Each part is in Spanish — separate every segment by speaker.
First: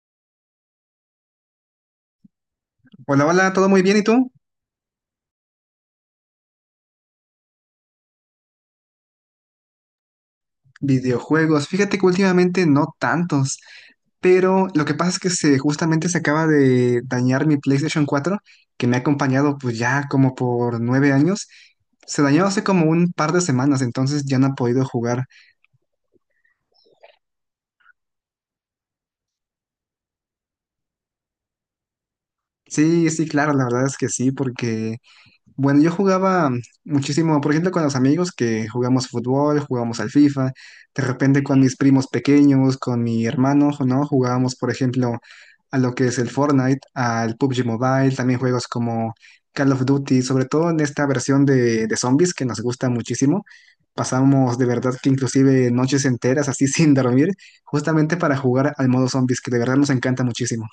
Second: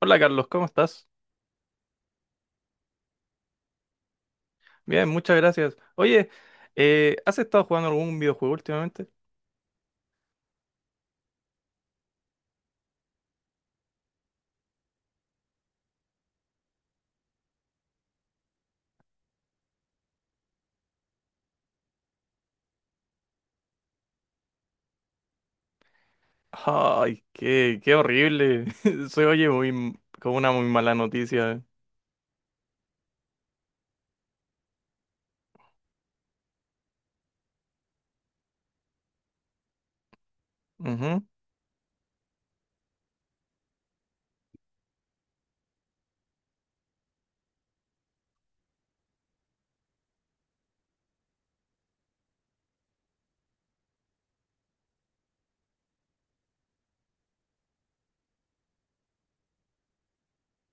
Speaker 1: Hola Carlos, ¿cómo estás?
Speaker 2: Hola, hola, ¿todo muy bien? ¿Y tú?
Speaker 1: Bien, muchas gracias. Oye, ¿has estado jugando algún videojuego últimamente?
Speaker 2: Videojuegos. Fíjate que últimamente no tantos, pero lo que pasa es que justamente se acaba de dañar mi PlayStation cuatro que me ha acompañado pues ya como por 9 años. Se dañó hace como un par de semanas, entonces ya no he podido jugar.
Speaker 1: Ay, qué horrible. Se oye como una muy mala noticia.
Speaker 2: Sí, sí, claro, la verdad es que sí, porque bueno, yo jugaba muchísimo, por ejemplo, con los amigos que jugamos fútbol, jugamos al FIFA, de
Speaker 1: Ujú.
Speaker 2: repente con mis primos pequeños, con mi hermano, ¿no? Jugábamos, por ejemplo, a lo que es el Fortnite, al PUBG Mobile, también juegos como Call of Duty, sobre todo en esta versión de zombies que nos gusta muchísimo. Pasamos de verdad que inclusive noches enteras así sin dormir, justamente para jugar al modo zombies, que de verdad nos encanta muchísimo.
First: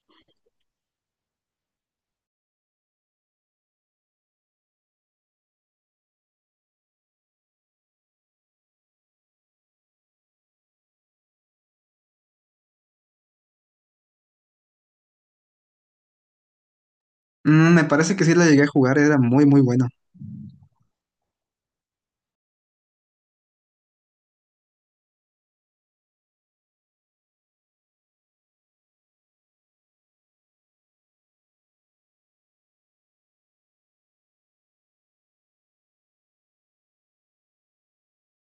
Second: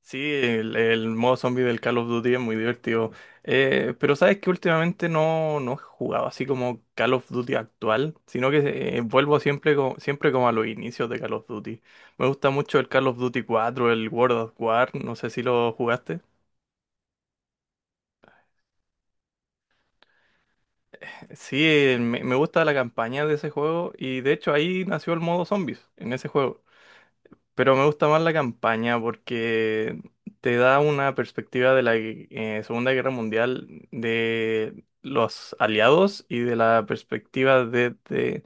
Speaker 1: Sí, el modo zombie del Call of Duty es muy divertido. Pero sabes que últimamente no he jugado así como Call of Duty actual, sino que vuelvo siempre como a los inicios de Call of Duty. Me gusta mucho el Call of Duty 4, el World of War, no sé si lo jugaste.
Speaker 2: Mm, me parece que sí lo llegué a jugar, era muy, muy bueno.
Speaker 1: Sí, me gusta la campaña de ese juego y de hecho ahí nació el modo zombies en ese juego. Pero me gusta más la campaña porque te da una perspectiva de la Segunda Guerra Mundial de los aliados y de la perspectiva de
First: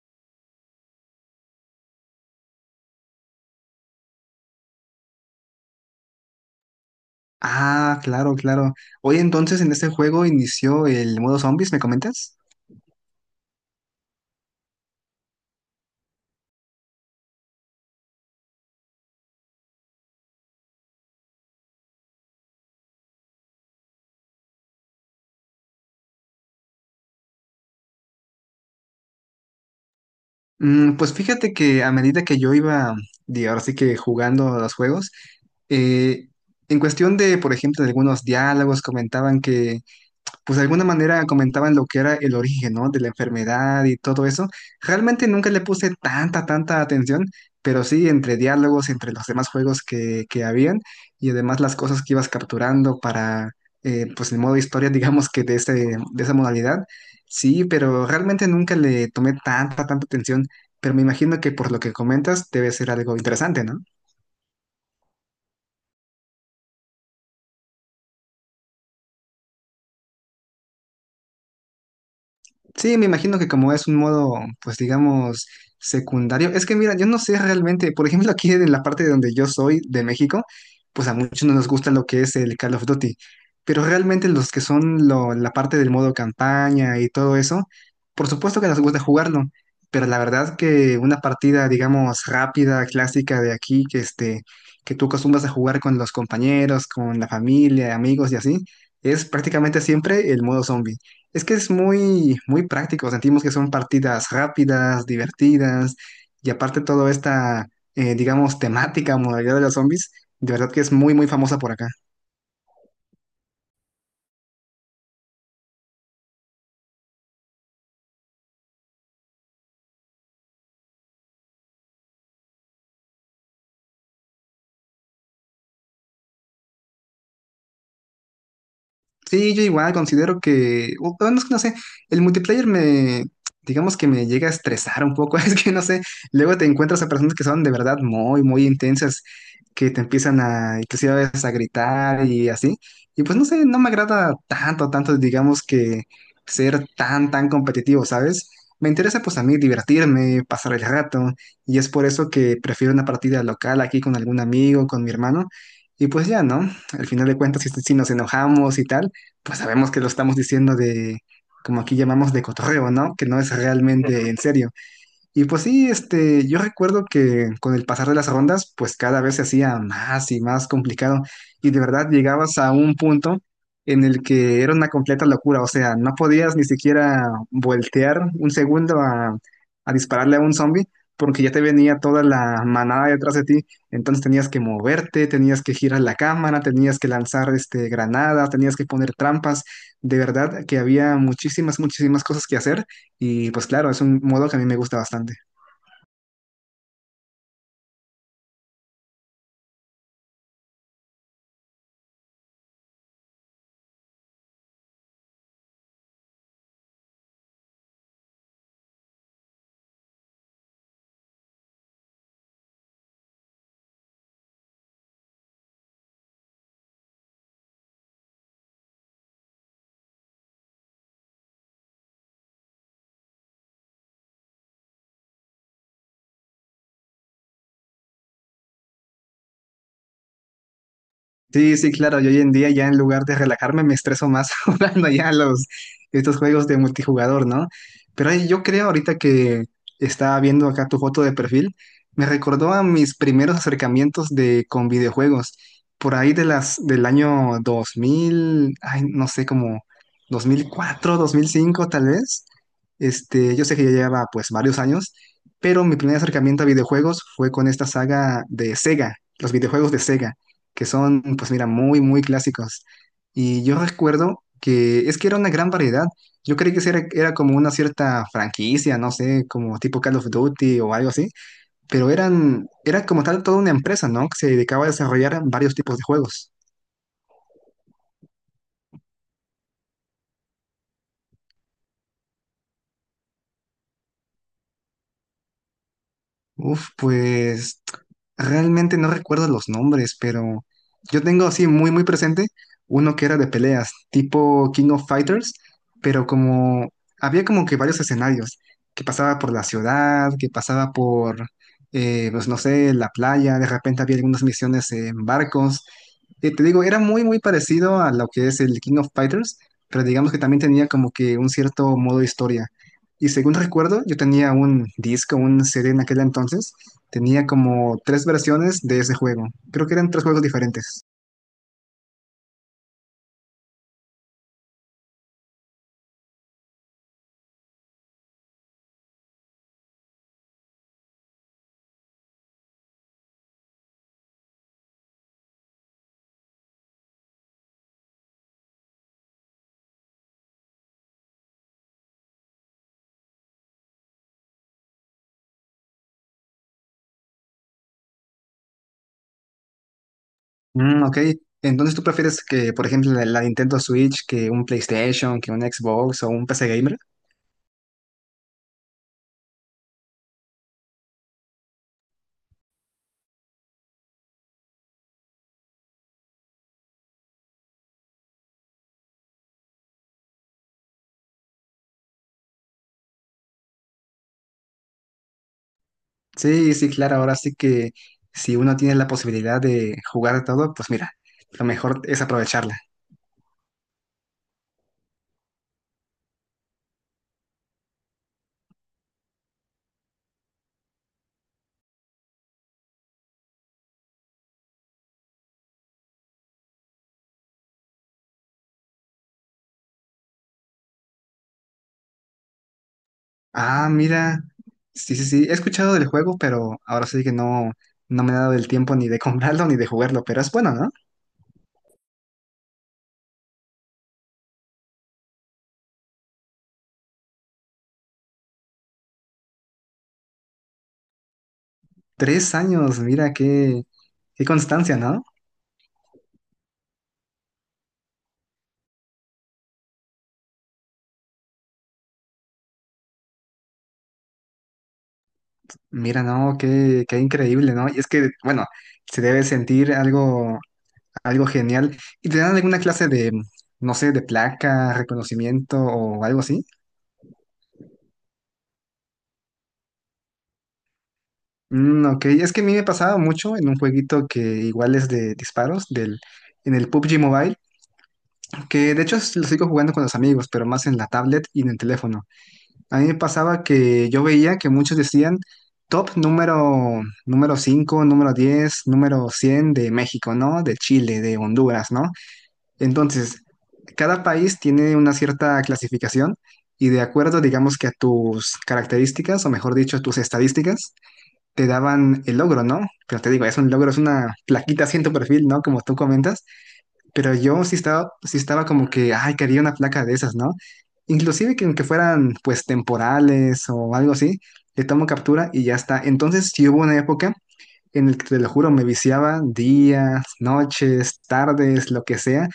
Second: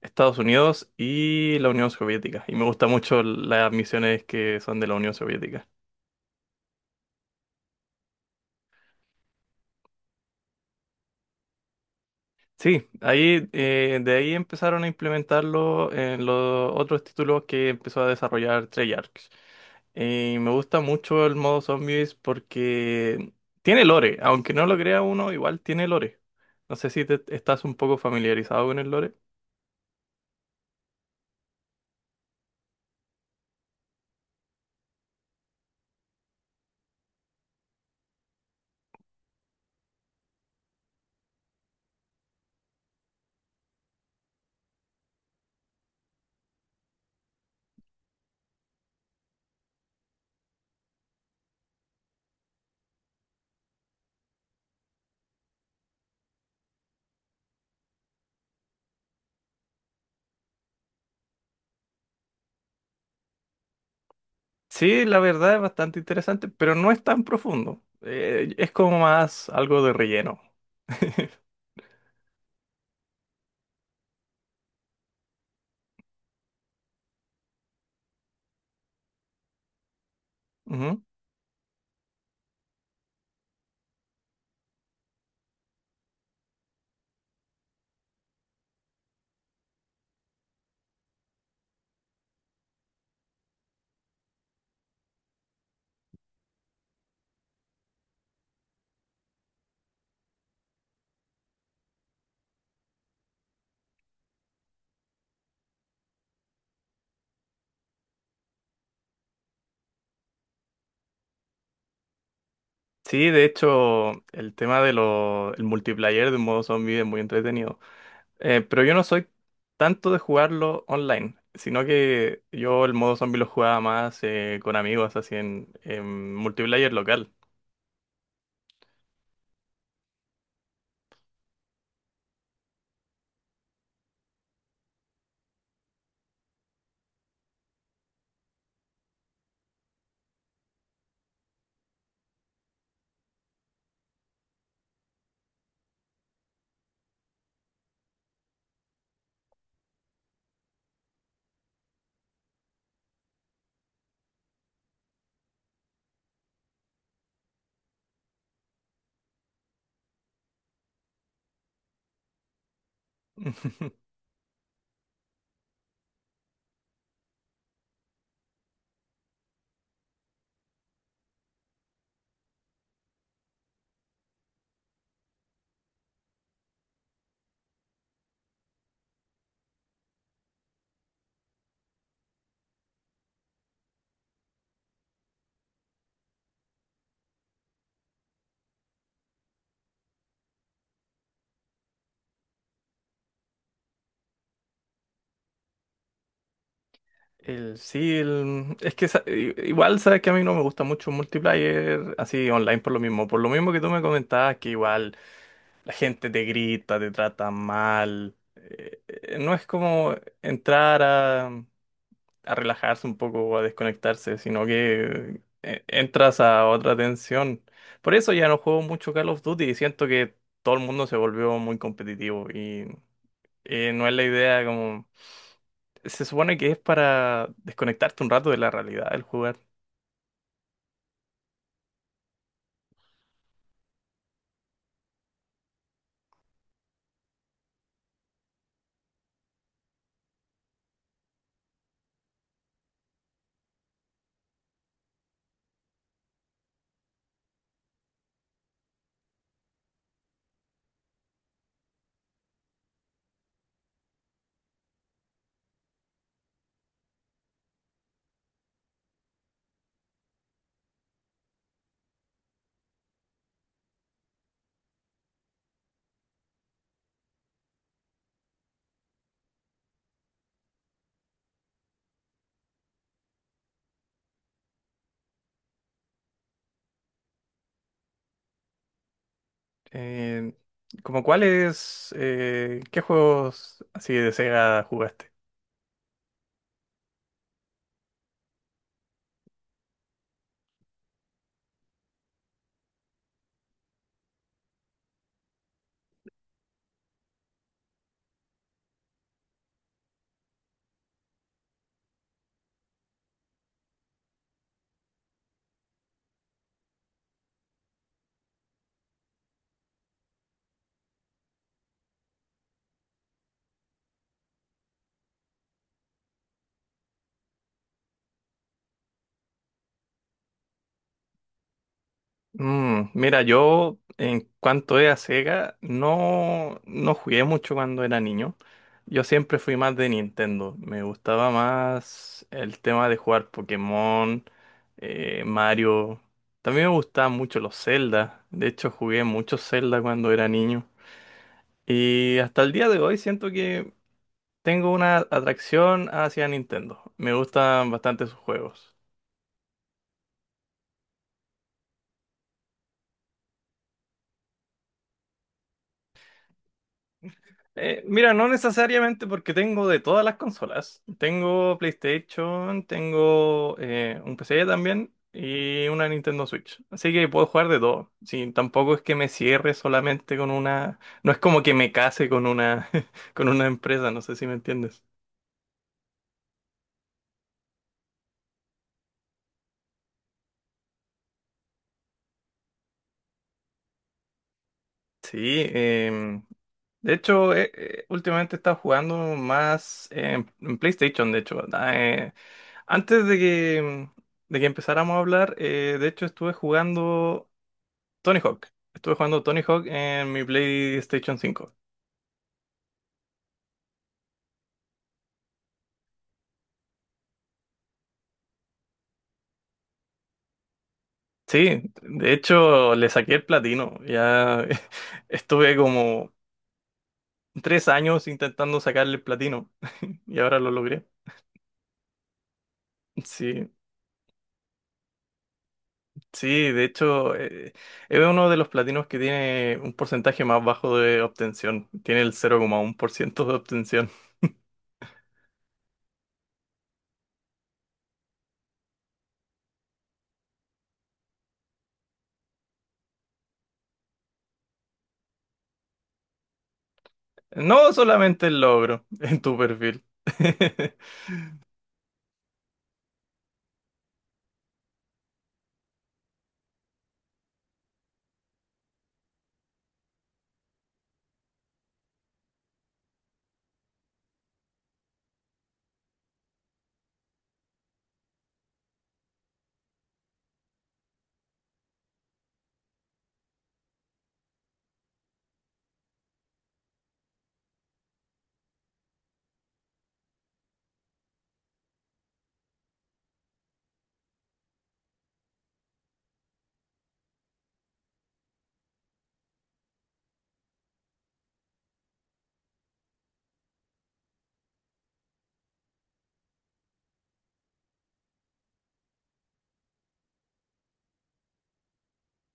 Speaker 1: Estados Unidos y la Unión Soviética. Y me gusta mucho las misiones que son de la Unión Soviética.
Speaker 2: Ah, claro, claro. Hoy entonces en este juego inició el modo zombies, ¿me comentas?
Speaker 1: Sí, ahí de ahí empezaron a implementarlo en los otros títulos que empezó a desarrollar Treyarch. Y me gusta mucho el modo zombies porque tiene lore, aunque no lo crea uno, igual tiene lore. No sé si te estás un poco familiarizado con el lore.
Speaker 2: Mm, pues fíjate que a medida que yo iba, digo, ahora sí que jugando a los juegos, eh, en cuestión de, por ejemplo, de algunos diálogos comentaban que pues de alguna manera comentaban lo que era el origen, ¿no? De la enfermedad y todo eso. Realmente nunca le puse tanta, tanta atención, pero sí entre diálogos, entre los demás juegos que habían y además las cosas que ibas capturando para, pues el modo historia, digamos que de ese, de esa modalidad. Sí, pero realmente nunca le tomé tanta, tanta atención, pero me imagino que por lo que comentas debe ser algo interesante, ¿no?
Speaker 1: Sí, la verdad es bastante interesante, pero no es tan profundo. Es como más algo de relleno.
Speaker 2: Sí, me imagino que como es un modo, pues digamos, secundario. Es que mira, yo no sé realmente, por ejemplo, aquí en la parte de donde yo soy, de México,
Speaker 1: Ujú.
Speaker 2: pues a muchos no nos gusta lo que es el Call of Duty, pero realmente los que son la parte del modo campaña y todo eso, por supuesto que nos gusta jugarlo, pero la verdad que una partida, digamos, rápida, clásica de aquí, que este, que tú acostumbras a jugar con los compañeros, con la familia, amigos y así, es prácticamente siempre el modo zombie. Es que es muy, muy práctico. Sentimos que son partidas rápidas, divertidas, y aparte toda esta, digamos, temática, modalidad de los zombies, de verdad que es muy, muy famosa por acá.
Speaker 1: Sí, de hecho, el tema de lo, el multiplayer de modo zombie es muy entretenido. Pero yo no soy tanto de jugarlo online, sino que yo el modo zombie lo jugaba más con amigos, así en multiplayer local.
Speaker 2: Sí, yo igual considero que, bueno, es que no sé, el multiplayer me, digamos que me llega a estresar un poco, es que no sé, luego te encuentras a personas que son de verdad muy, muy intensas, que te empiezan a, inclusive a veces a gritar y así, y pues no sé, no me agrada tanto, tanto, digamos que ser tan, tan competitivo, ¿sabes? Me interesa pues a mí divertirme, pasar el rato, y es por eso que prefiero una partida local aquí con algún amigo, con mi hermano. Y pues ya, ¿no? Al final de cuentas, si nos enojamos y tal, pues sabemos que lo estamos diciendo de, como aquí llamamos, de cotorreo, ¿no? Que no es realmente en serio. Y pues sí, este, yo recuerdo que con el pasar de las rondas, pues cada vez se hacía más y más complicado. Y de verdad llegabas a un punto en el que era una completa locura. O sea, no podías ni siquiera voltear un segundo a dispararle a un zombie, porque ya te venía toda la manada detrás de ti. Entonces tenías que moverte, tenías que girar la cámara, tenías que lanzar este, granadas, tenías que poner trampas. De verdad que había muchísimas, muchísimas cosas que hacer. Y pues claro, es un modo que a mí me gusta bastante.
Speaker 1: El, sí, el- es que sa- i- Igual sabes que a mí no me gusta mucho un multiplayer así online por lo mismo que tú me comentabas que igual la gente te grita, te trata mal, no es como entrar a relajarse un poco o a desconectarse, sino que entras a otra tensión. Por eso ya no juego mucho Call of Duty y siento que todo el mundo se volvió muy competitivo y, no es la idea como... Se supone que es para desconectarte un rato de la realidad del jugar.
Speaker 2: Sí, sí, claro. Yo hoy en día ya en lugar de relajarme me estreso más jugando ya los estos juegos de multijugador, ¿no? Pero ahí yo creo ahorita que estaba viendo acá tu foto de perfil, me recordó a mis primeros acercamientos de con videojuegos por ahí de las del año 2000, ay, no sé, como 2004, 2005 tal vez. Este, yo sé que ya lleva pues varios años, pero mi primer acercamiento a videojuegos fue con esta saga de Sega, los videojuegos de Sega que son, pues mira, muy, muy clásicos. Y yo recuerdo que es que era una gran variedad. Yo creí que sí era, era como una cierta franquicia, no sé, como tipo Call of Duty o algo así, pero eran, era como tal toda una empresa, ¿no? Que se dedicaba a desarrollar varios tipos de juegos.
Speaker 1: Eh, como cuáles, ¿qué juegos así de Sega jugaste?
Speaker 2: Uf, pues realmente no recuerdo los nombres, pero yo tengo así muy, muy presente uno que era de peleas, tipo King of Fighters, pero como había como que varios escenarios, que pasaba por la ciudad, que pasaba por, pues no sé, la playa, de repente había algunas misiones en barcos. Te digo, era muy, muy parecido a lo que es el King of Fighters, pero digamos que también tenía como que un cierto modo historia. Y según recuerdo, yo tenía un disco, un CD en aquel entonces. Tenía como 3 versiones de ese juego. Creo que eran 3 juegos diferentes.
Speaker 1: Mm, mira, yo en cuanto es a Sega, no jugué mucho cuando era niño. Yo siempre fui más de Nintendo. Me gustaba más el tema de jugar Pokémon, Mario. También me gustaban mucho los Zelda. De hecho, jugué mucho Zelda cuando era niño. Y hasta el día de hoy siento que tengo una atracción hacia Nintendo. Me gustan bastante sus juegos.
Speaker 2: Mm, ok. Entonces, ¿tú prefieres que, por ejemplo, la Nintendo Switch, que un PlayStation, que un Xbox o un PC Gamer?
Speaker 1: Mira, no necesariamente porque tengo de todas las consolas. Tengo PlayStation, tengo un PC también y una Nintendo Switch. Así que puedo jugar de todo. Sí, tampoco es que me cierre solamente con una... No es como que me case con una, con una empresa, no sé si me entiendes.
Speaker 2: Sí, sí, claro. Ahora sí que si uno tiene la posibilidad de jugar todo, pues mira, lo mejor es aprovecharla.
Speaker 1: Sí, de hecho, últimamente he estado jugando más en PlayStation, de hecho. Eh, antes de de que empezáramos a hablar, de hecho estuve jugando Tony Hawk. Estuve jugando Tony Hawk en mi PlayStation 5.
Speaker 2: Ah, mira. Sí, sí, sí. He escuchado del juego, pero ahora sí que no, no me he dado el tiempo ni de comprarlo ni de jugarlo. Pero es bueno, ¿no?
Speaker 1: Sí, de hecho le saqué el platino. Ya estuve como 3 años intentando sacarle el platino y ahora lo logré.
Speaker 2: Tres años, mira
Speaker 1: Sí,
Speaker 2: qué, qué constancia, ¿no?
Speaker 1: sí, de hecho es uno de los platinos que tiene un porcentaje más bajo de obtención. Tiene el 0,1% de obtención.
Speaker 2: Mira, no, qué, qué increíble, ¿no? Y es que, bueno, se debe sentir algo, algo genial. ¿Y te dan alguna clase de, no sé, de placa, reconocimiento o algo así?
Speaker 1: No solamente el logro en tu perfil.
Speaker 2: Mm, ok, es que a mí me pasaba mucho en un jueguito que igual es de disparos, del, en el PUBG Mobile, que de hecho lo sigo jugando con los amigos, pero más en la tablet y en el teléfono. A mí me pasaba que yo veía que muchos decían top número, número 5, número 10, número 100 de México, ¿no? De Chile, de Honduras, ¿no? Entonces, cada país tiene una cierta clasificación y de acuerdo, digamos que a tus características, o mejor dicho, a tus estadísticas, te daban el logro, ¿no? Pero te digo, es un logro, es una plaquita así en tu perfil, ¿no? Como tú comentas, pero yo sí estaba como que, ay, quería una placa de esas, ¿no? Inclusive que aunque fueran pues temporales o algo así, le tomo captura y ya está. Entonces sí hubo una época en el que te lo juro, me viciaba días, noches, tardes, lo que sea.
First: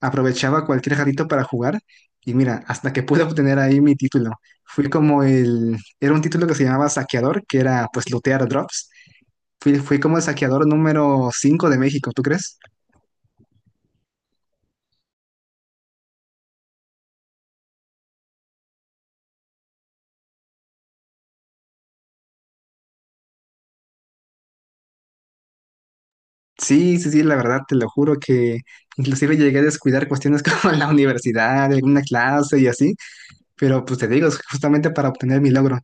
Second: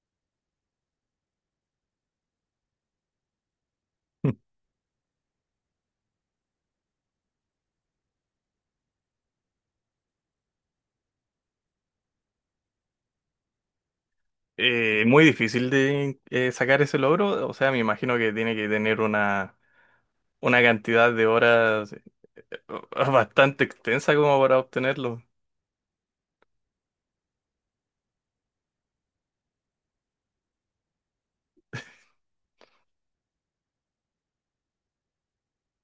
Speaker 2: Aprovechaba cualquier jarrito para jugar y mira, hasta que pude obtener ahí mi título. Fui como el, era un título que se llamaba Saqueador, que era pues lootear drops. Fui como el saqueador número 5 de México, ¿tú crees?
Speaker 1: Muy difícil de sacar ese logro, o sea, me imagino que tiene que tener una cantidad de horas bastante extensa como para obtenerlo.
Speaker 2: Sí, sí, sí, la verdad, te lo juro que inclusive llegué a descuidar cuestiones como la universidad, alguna clase y así, pero pues te digo, es justamente para obtener mi logro.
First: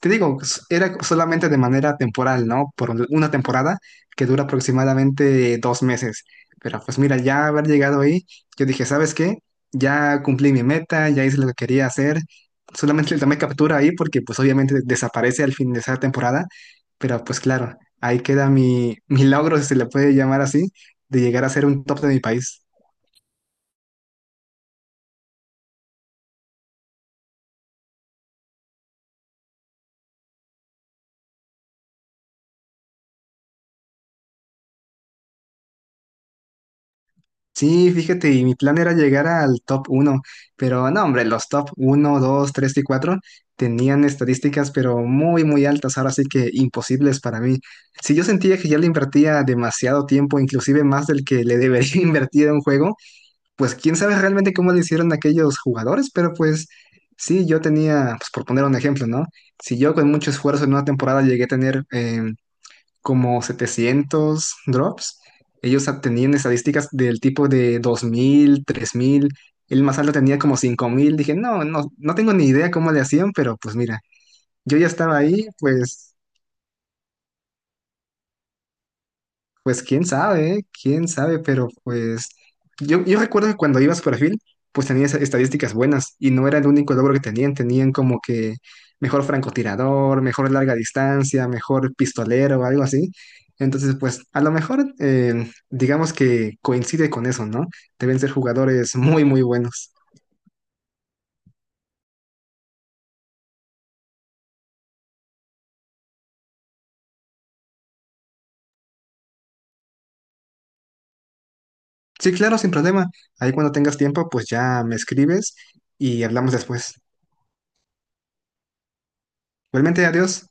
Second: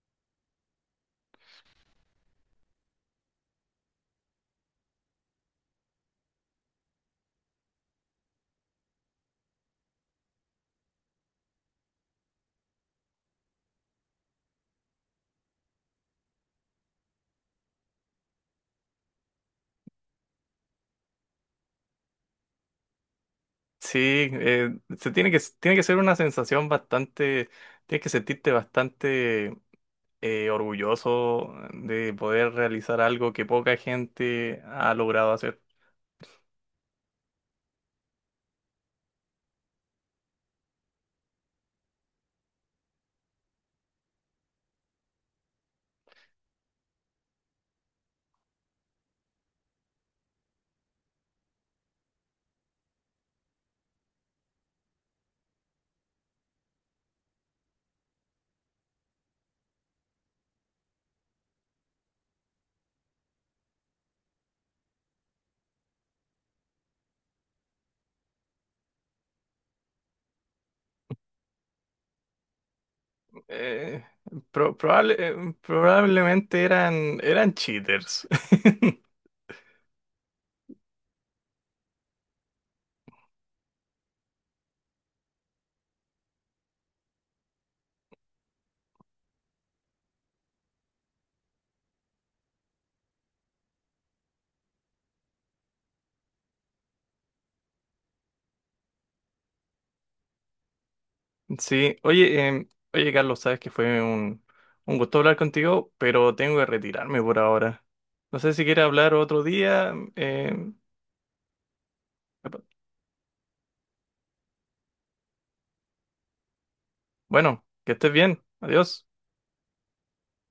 Speaker 2: Te digo, era solamente de manera temporal, ¿no? Por una temporada que dura aproximadamente 2 meses. Pero pues mira, ya haber llegado ahí, yo dije, ¿sabes qué? Ya cumplí mi meta, ya hice lo que quería hacer. Solamente le tomé captura ahí porque pues obviamente desaparece al fin de esa temporada. Pero pues claro, ahí queda mi, mi logro, si se le puede llamar así, de llegar a ser un top de mi país.
Speaker 1: Sí, se tiene tiene que ser una sensación bastante, tienes que sentirte bastante orgulloso de poder realizar algo que poca gente ha logrado hacer.
Speaker 2: Sí, fíjate, y mi plan era llegar al top uno, pero no, hombre, los top uno, 2, 3 y 4 tenían estadísticas, pero muy, muy altas, ahora sí que imposibles para mí. Si yo sentía que ya le invertía demasiado tiempo, inclusive más del que le debería invertir a un juego, pues quién sabe realmente cómo le hicieron aquellos jugadores, pero pues sí, yo tenía, pues por poner un ejemplo, ¿no? Si yo con mucho esfuerzo en una temporada llegué a tener como 700 drops. Ellos tenían estadísticas del tipo de 2000, 3000. El más alto tenía como 5000. Dije, no, no, no tengo ni idea cómo le hacían, pero pues mira,
Speaker 1: Eh,
Speaker 2: yo ya estaba ahí, pues.
Speaker 1: Probablemente eran cheaters.
Speaker 2: Pues quién sabe, ¿eh? Quién sabe, pero pues yo recuerdo que cuando ibas por perfil, pues tenías estadísticas buenas y no era el único logro que tenían, tenían como que mejor francotirador, mejor larga distancia, mejor pistolero, o algo así. Entonces, pues a lo mejor digamos que coincide con eso, ¿no? Deben ser jugadores muy, muy buenos.
Speaker 1: Sí, oye, oye Carlos, sabes que fue un gusto hablar contigo, pero tengo que retirarme por ahora. No sé si quieres hablar otro día.
Speaker 2: Sí, claro, sin problema. Ahí cuando tengas tiempo, pues ya me escribes y hablamos después.
Speaker 1: Bueno, que estés bien. Adiós.
Speaker 2: Igualmente, adiós.